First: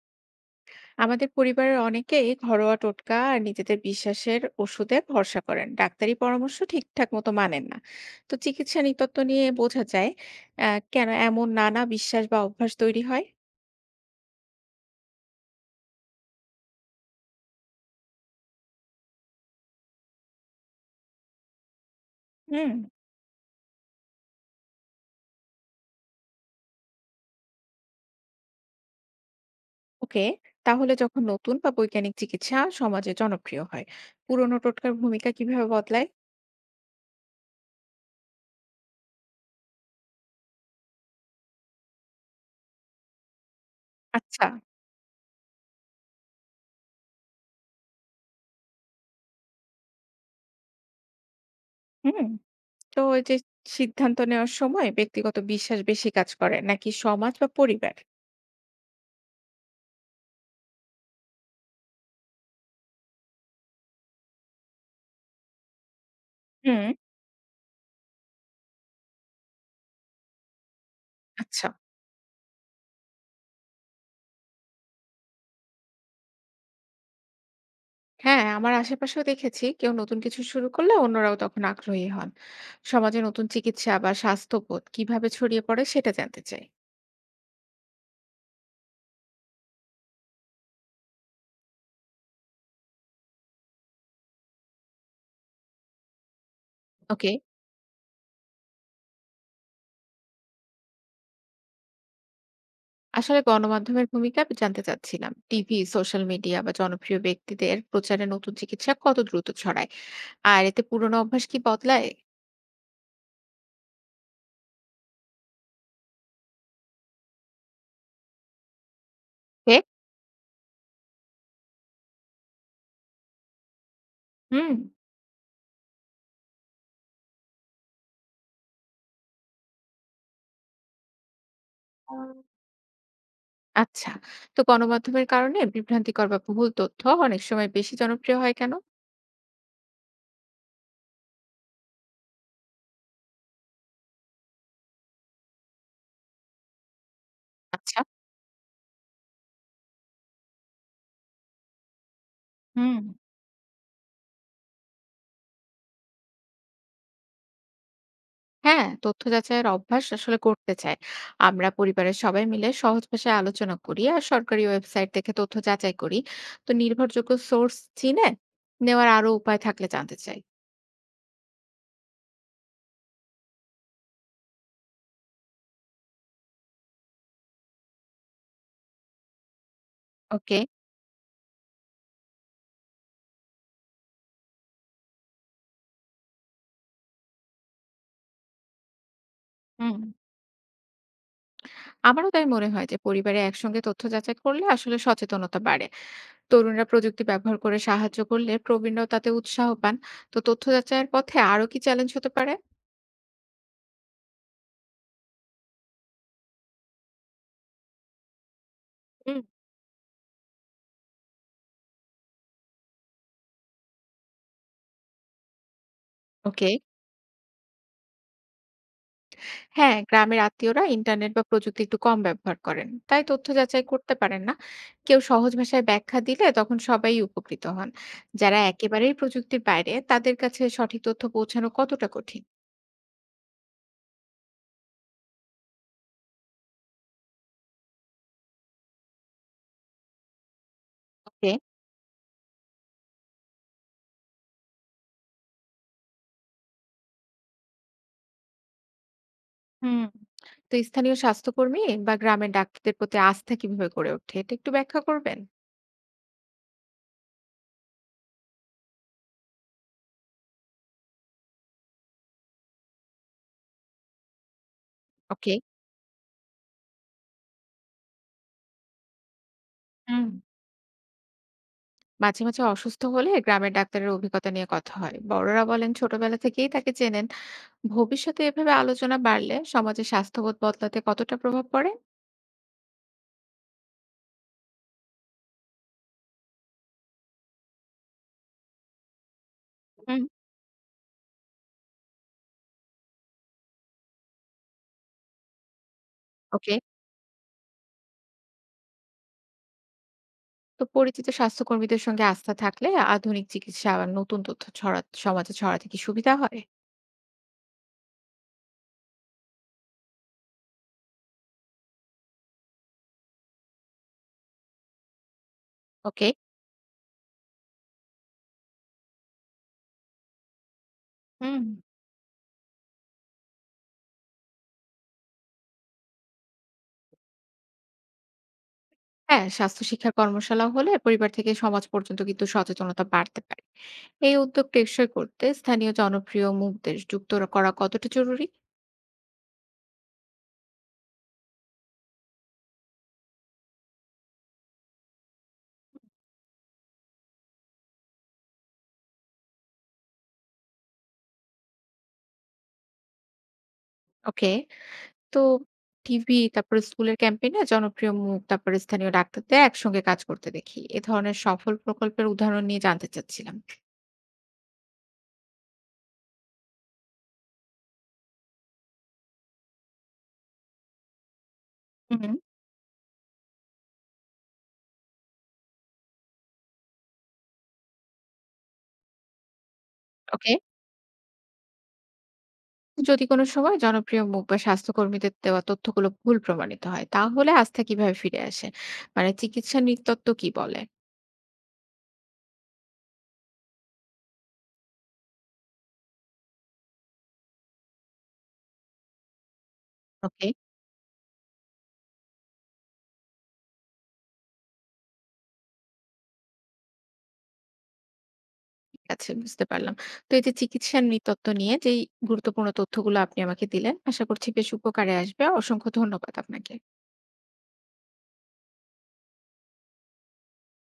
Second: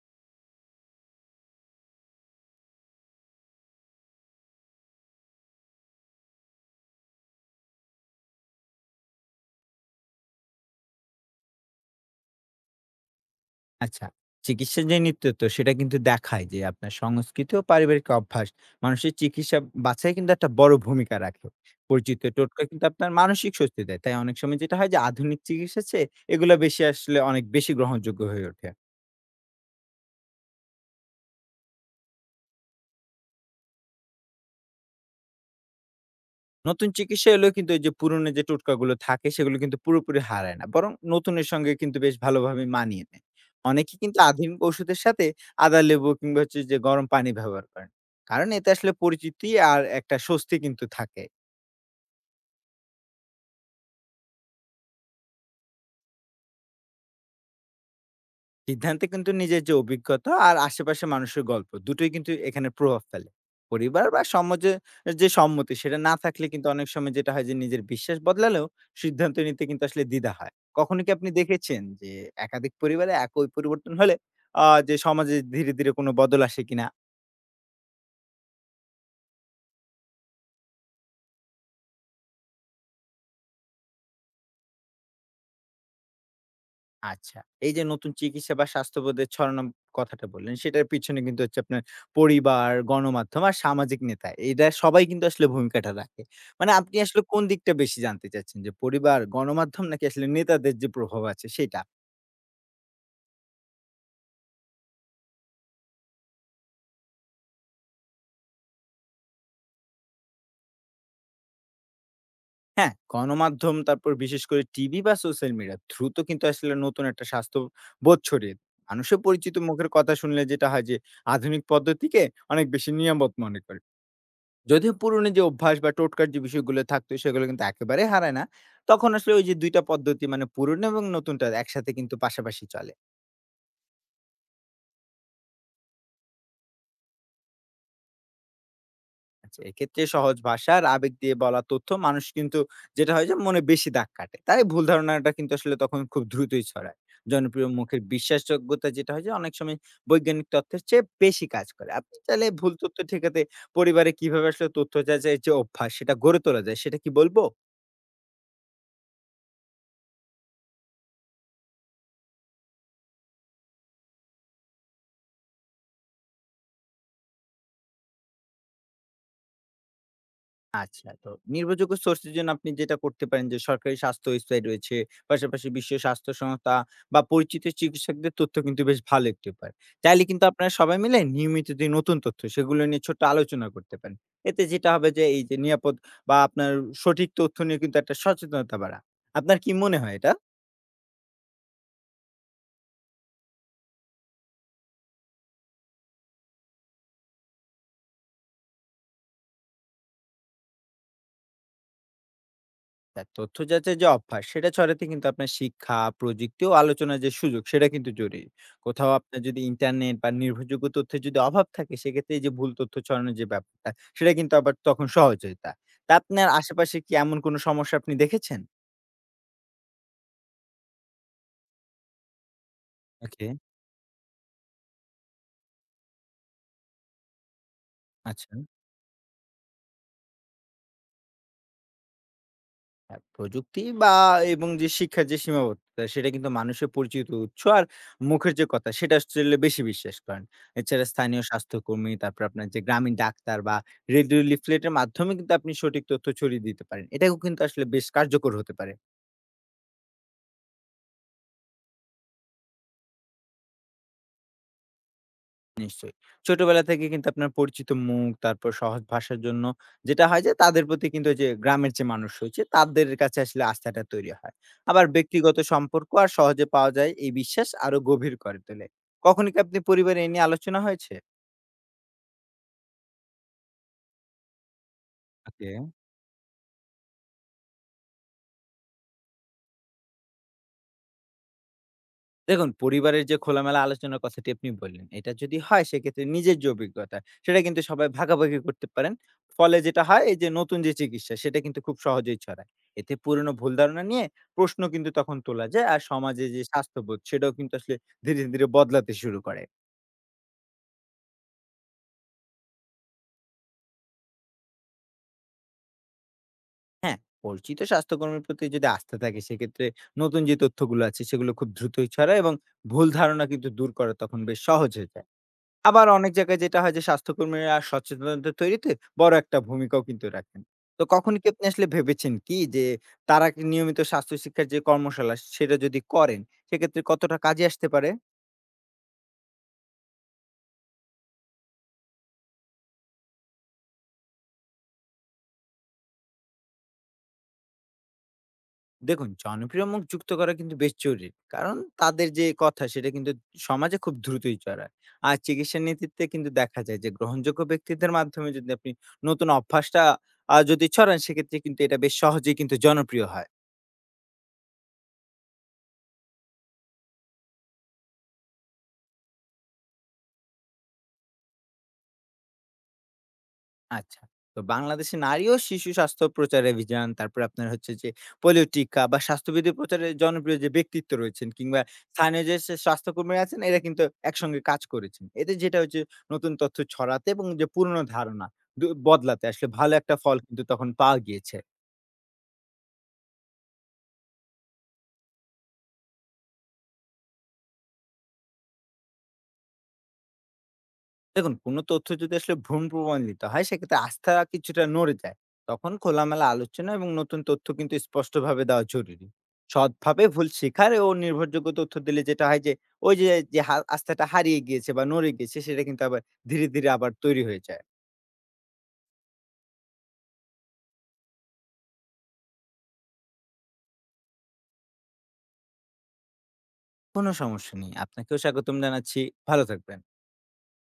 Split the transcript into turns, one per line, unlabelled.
আমাদের পরিবারের অনেকেই ঘরোয়া টোটকা আর নিজেদের বিশ্বাসের ওষুধে ভরসা করেন, ডাক্তারি পরামর্শ ঠিকঠাক মতো মানেন না। তো চিকিৎসা নৃতত্ব নিয়ে বোঝা যায় কেন এমন নানা বিশ্বাস বা অভ্যাস তৈরি হয়?
আচ্ছা, চিকিৎসার যে নেতৃত্ব সেটা কিন্তু দেখায় যে আপনার সংস্কৃতি ও পারিবারিক অভ্যাস মানুষের চিকিৎসা বাছাই কিন্তু একটা বড় ভূমিকা রাখে। পরিচিত টোটকা
হুম।
কিন্তু আপনার মানসিক স্বস্তি দেয়। তাই অনেক সময় যেটা হয় যে আধুনিক চিকিৎসা চেয়ে এগুলা বেশি আসলে অনেক বেশি গ্রহণযোগ্য হয়ে ওঠে।
ওকে, তাহলে যখন নতুন বা বৈজ্ঞানিক চিকিৎসা সমাজে জনপ্রিয় হয়, পুরনো টোটকার ভূমিকা কিভাবে বদলায়?
নতুন চিকিৎসা এলেও কিন্তু ওই যে পুরনো যে টোটকাগুলো থাকে সেগুলো কিন্তু পুরোপুরি হারায় না। বরং নতুনের সঙ্গে কিন্তু বেশ ভালোভাবে মানিয়ে নেয়। অনেকে কিন্তু
আচ্ছা।
আধুনিক ওষুধের সাথে আদা, লেবু কিংবা হচ্ছে যে গরম পানি ব্যবহার করেন। কারণ এতে আসলে পরিচিতি আর একটা স্বস্তি কিন্তু থাকে।
হুম। তো এই যে সিদ্ধান্ত নেওয়ার সময় ব্যক্তিগত বিশ্বাস বেশি কাজ করে নাকি সমাজ বা পরিবার?
সিদ্ধান্তে কিন্তু নিজের যে অভিজ্ঞতা আর আশেপাশের মানুষের গল্প দুটোই কিন্তু এখানে প্রভাব ফেলে। পরিবার বা সমাজে যে সম্মতি সেটা না থাকলে কিন্তু
হুম।
অনেক সময় যেটা হয় যে নিজের বিশ্বাস বদলালেও সিদ্ধান্ত নিতে কিন্তু আসলে দ্বিধা হয়। কখনো কি আপনি
আচ্ছা।
দেখেছেন যে একাধিক পরিবারে একই পরিবর্তন হলে যে সমাজে ধীরে ধীরে কোনো বদল আসে কিনা?
হ্যাঁ, আমার আশেপাশেও দেখেছি কেউ নতুন কিছু শুরু করলে অন্যরাও তখন আগ্রহী হন। সমাজে নতুন চিকিৎসা বা স্বাস্থ্যবোধ কিভাবে ছড়িয়ে পড়ে সেটা জানতে চাই।
আচ্ছা। এই যে নতুন চিকিৎসা বা স্বাস্থ্যবোধের ছড়ানো কথাটা বললেন, সেটার পিছনে কিন্তু হচ্ছে আপনার পরিবার, গণমাধ্যম আর সামাজিক নেতা। এরা সবাই কিন্তু আসলে ভূমিকাটা রাখে। মানে আপনি আসলে
ওকে,
কোন দিকটা বেশি জানতে চাচ্ছেন? যে পরিবার, গণমাধ্যম নাকি আসলে নেতাদের যে প্রভাব আছে সেটা?
আসলে গণমাধ্যমের ভূমিকা জানতে চাচ্ছিলাম। টিভি, সোশ্যাল মিডিয়া বা জনপ্রিয় ব্যক্তিদের প্রচারে নতুন চিকিৎসা কত দ্রুত ছড়ায়? আর এতে পুরনো অভ্যাস কি বদলায়?
হ্যাঁ, গণমাধ্যম তারপর বিশেষ করে টিভি বা সোশ্যাল মিডিয়া দ্রুত কিন্তু আসলে নতুন একটা স্বাস্থ্যবোধ ছড়িয়ে দেয়। মানুষের পরিচিত
হে?
মুখের কথা শুনলে যেটা হয় যে আধুনিক পদ্ধতিকে অনেক বেশি নিয়ামত মনে করে।
হুম।
যদিও পুরনো যে অভ্যাস বা টোটকার যে বিষয়গুলো থাকতো সেগুলো কিন্তু একেবারে হারায় না। তখন আসলে ওই যে ২টা টা পদ্ধতি, মানে পুরনো এবং নতুনটা একসাথে কিন্তু পাশাপাশি চলে।
আচ্ছা, তো গণমাধ্যমের কারণে বিভ্রান্তিকর বা ভুল তথ্য অনেক সময় বেশি জনপ্রিয় হয় কেন?
আচ্ছা, এক্ষেত্রে সহজ ভাষা আর আবেগ দিয়ে বলা তথ্য মানুষ কিন্তু যেটা হয় যে মনে বেশি দাগ কাটে। তাই ভুল ধারণাটা কিন্তু আসলে তখন খুব দ্রুতই ছড়ায়। জনপ্রিয়
আচ্ছা।
মুখের বিশ্বাসযোগ্যতা যেটা হয় যে অনেক সময় বৈজ্ঞানিক তথ্যের চেয়ে বেশি কাজ করে। আপনি চাইলে ভুল
হুম।
তথ্য ঠেকাতে পরিবারে কিভাবে আসলে তথ্য যাচাইয়ের যে অভ্যাস সেটা গড়ে তোলা যায়, সেটা কি বলব?
হ্যাঁ, তথ্য যাচাইয়ের অভ্যাস আসলে করতে চাই। আমরা পরিবারের সবাই মিলে সহজ ভাষায় আলোচনা করি আর সরকারি ওয়েবসাইট দেখে তথ্য যাচাই করি। তো নির্ভরযোগ্য সোর্স চিনে নেওয়ার আরো উপায় থাকলে জানতে চাই।
আচ্ছা, তো নির্ভরযোগ্য সোর্সের জন্য আপনি যেটা করতে পারেন যে সরকারি স্বাস্থ্য ওয়েবসাইট রয়েছে। পাশাপাশি বিশ্ব স্বাস্থ্য সংস্থা বা পরিচিত চিকিৎসকদের তথ্য কিন্তু বেশ ভালো একটি উপায়। চাইলে কিন্তু
ওকে।
আপনারা সবাই মিলে নিয়মিত যে নতুন তথ্য সেগুলো নিয়ে ছোট্ট আলোচনা করতে পারেন। এতে যেটা হবে যে এই যে নিরাপদ বা আপনার সঠিক তথ্য নিয়ে কিন্তু একটা সচেতনতা বাড়া। আপনার কি
হুম।
মনে হয় এটা?
আমারও তাই মনে হয় যে পরিবারে একসঙ্গে তথ্য যাচাই করলে আসলে সচেতনতা বাড়ে। তরুণরা প্রযুক্তি ব্যবহার করে সাহায্য করলে প্রবীণরাও তাতে উৎসাহ পান। তো তথ্য যাচাইয়ের পথে আরো কি চ্যালেঞ্জ হতে পারে?
তা তথ্য যাচাই যে অভ্যাস সেটা ছড়াতে কিন্তু আপনার শিক্ষা, প্রযুক্তি ও আলোচনার যে সুযোগ সেটা কিন্তু জরুরি। কোথাও
হুম।
আপনার যদি ইন্টারনেট বা নির্ভরযোগ্য তথ্যের যদি অভাব থাকে, সেক্ষেত্রে এই যে ভুল তথ্য ছড়ানোর যে ব্যাপারটা সেটা কিন্তু আবার তখন সহজ হয় তা। তা আপনার
ওকে।
আশেপাশে কি এমন কোনো সমস্যা আপনি দেখেছেন?
হ্যাঁ, গ্রামের আত্মীয়রা ইন্টারনেট বা প্রযুক্তি একটু কম ব্যবহার করেন, তাই তথ্য
ওকে,
যাচাই করতে পারেন না। কেউ সহজ ভাষায় ব্যাখ্যা দিলে তখন সবাই উপকৃত হন।
আচ্ছা।
যারা একেবারেই প্রযুক্তির বাইরে তাদের কাছে সঠিক তথ্য পৌঁছানো কতটা কঠিন?
হ্যাঁ, প্রযুক্তি বা এবং যে শিক্ষার যে সীমাবদ্ধতা সেটা কিন্তু মানুষের পরিচিত উৎস আর মুখের যে কথা, সেটা আসলে বেশি বিশ্বাস করেন। এছাড়া স্থানীয়
ওকে।
স্বাস্থ্যকর্মী, তারপর আপনার যে গ্রামীণ ডাক্তার বা রেডিও, লিফলেটের মাধ্যমে কিন্তু আপনি সঠিক তথ্য ছড়িয়ে দিতে পারেন, এটাও কিন্তু আসলে বেশ কার্যকর হতে পারে।
হুম। তো স্থানীয় স্বাস্থ্যকর্মী বা গ্রামের ডাক্তারদের প্রতি আস্থা কিভাবে গড়ে ওঠে, এটা একটু ব্যাখ্যা করবেন?
নিশ্চয়ই। ছোটবেলা থেকে কিন্তু আপনার পরিচিত মুখ, তারপর সহজ ভাষার জন্য যেটা হয় যে তাদের প্রতি কিন্তু ওই যে গ্রামের যে মানুষ রয়েছে তাদের কাছে আসলে আস্থাটা তৈরি হয়। আবার
ওকে।
ব্যক্তিগত সম্পর্ক আর সহজে পাওয়া যায়, এই বিশ্বাস আরো গভীর করে তোলে। কখনো কি আপনি পরিবারে
হুম।
এ নিয়ে আলোচনা হয়েছে?
মাঝে মাঝে অসুস্থ হলে গ্রামের ডাক্তারের অভিজ্ঞতা নিয়ে কথা হয়, বড়রা
ওকে।
বলেন ছোটবেলা থেকেই তাকে চেনেন। ভবিষ্যতে এভাবে আলোচনা বাড়লে সমাজে স্বাস্থ্যবোধ বদলাতে কতটা প্রভাব পড়ে?
দেখুন, পরিবারের যে খোলামেলা আলোচনার কথাটি আপনি বললেন, এটা যদি হয় সেক্ষেত্রে নিজের যে অভিজ্ঞতা, সেটা কিন্তু সবাই ভাগাভাগি করতে পারেন। ফলে যেটা
হুম।
হয়, এই যে নতুন যে চিকিৎসা, সেটা কিন্তু খুব সহজেই ছড়ায়। এতে পুরনো ভুল ধারণা নিয়ে প্রশ্ন কিন্তু তখন তোলা যায়। আর সমাজে যে
ওকে।
স্বাস্থ্যবোধ, সেটাও কিন্তু আসলে ধীরে, ধীরে বদলাতে শুরু করে।
তো পরিচিত স্বাস্থ্যকর্মীদের সঙ্গে আস্থা থাকলে আধুনিক চিকিৎসা আর নতুন তথ্য ছড়া সমাজে ছড়াতে কি সুবিধা হয়?
হ্যাঁ, পরিচিত স্বাস্থ্যকর্মীর প্রতি যদি আস্থা থাকে, সেক্ষেত্রে নতুন যে তথ্যগুলো আছে, সেগুলো খুব দ্রুতই ছড়ায়, এবং ভুল ধারণা কিন্তু দূর করা তখন বেশ সহজ হয়ে যায়। আবার
ওকে।
অনেক জায়গায় যেটা হয় যে স্বাস্থ্যকর্মীরা সচেতনতা তৈরিতে বড় একটা ভূমিকাও কিন্তু রাখেন। তো কখন কি
হুম।
আপনি আসলে ভেবেছেন কি যে তারা কি নিয়মিত স্বাস্থ্য শিক্ষার যে কর্মশালা সেটা যদি করেন, সেক্ষেত্রে কতটা কাজে আসতে পারে?
হ্যাঁ, স্বাস্থ্য শিক্ষার কর্মশালা হলে পরিবার থেকে সমাজ পর্যন্ত কিন্তু সচেতনতা বাড়তে পারে। এই উদ্যোগ টেকসই করতে স্থানীয় জনপ্রিয় মুখদের যুক্ত করা কতটা জরুরি?
দেখুন, জনপ্রিয় মুখ যুক্ত করা কিন্তু বেশ জরুরি। কারণ তাদের যে কথা, সেটা কিন্তু সমাজে খুব দ্রুতই ছড়ায়। আর চিকিৎসা নীতিতে কিন্তু দেখা যায় যে গ্রহণযোগ্য ব্যক্তিদের মাধ্যমে যদি আপনি নতুন অভ্যাসটা যদি ছড়ান, সেক্ষেত্রে কিন্তু এটা বেশ সহজেই কিন্তু জনপ্রিয় হয়।
ওকে। তো টিভি, তারপরে স্কুলের ক্যাম্পেইনে জনপ্রিয় মুখ, তারপরে স্থানীয় ডাক্তারদের একসঙ্গে কাজ করতে দেখি। এ ধরনের সফল প্রকল্পের উদাহরণ নিয়ে জানতে চাচ্ছিলাম।
আচ্ছা। তো বাংলাদেশে নারী ও শিশু স্বাস্থ্য প্রচার অভিযান, তারপরে আপনার হচ্ছে যে পোলিও টিকা বা স্বাস্থ্যবিধি প্রচারের জনপ্রিয় যে ব্যক্তিত্ব রয়েছেন, কিংবা
হুম।
স্থানীয় যে সে স্বাস্থ্যকর্মী আছেন, এরা কিন্তু একসঙ্গে কাজ করেছেন। এতে যেটা হচ্ছে, নতুন তথ্য ছড়াতে এবং যে পুরনো ধারণা বদলাতে আসলে ভালো একটা ফল
ওকে।
কিন্তু তখন পাওয়া গিয়েছে।
যদি কোনো সময় জনপ্রিয় মুখ বা স্বাস্থ্যকর্মীদের দেওয়া তথ্যগুলো ভুল প্রমাণিত হয় তাহলে আস্থা কিভাবে ফিরে আসে? মানে চিকিৎসা নৃতত্ত্ব কি বলে?
দেখুন, কোনো তথ্য যদি আসলে ভুল প্রমাণিত হয়, সেক্ষেত্রে আস্থা কিছুটা নড়ে যায়। তখন খোলামেলা আলোচনা এবং নতুন তথ্য কিন্তু স্পষ্টভাবে দেওয়া জরুরি। সৎভাবে
ওকে।
ভুল শেখার ও নির্ভরযোগ্য তথ্য দিলে যেটা হয় যে, ওই যে, যে, হা আস্থাটা হারিয়ে গিয়েছে বা নড়ে গিয়েছে, সেটা কিন্তু আবার ধীরে, ধীরে আবার তৈরি হয়ে যায়।
ঠিক আছে, বুঝতে পারলাম। তো এই যে চিকিৎসা নৃতত্ত্ব নিয়ে যেই গুরুত্বপূর্ণ তথ্যগুলো আপনি আমাকে দিলেন, আশা করছি বেশ উপকারে আসবে। অসংখ্য ধন্যবাদ আপনাকে।
কোনো সমস্যা নেই। আপনাকেও স্বাগতম জানাচ্ছি। ভালো থাকবেন।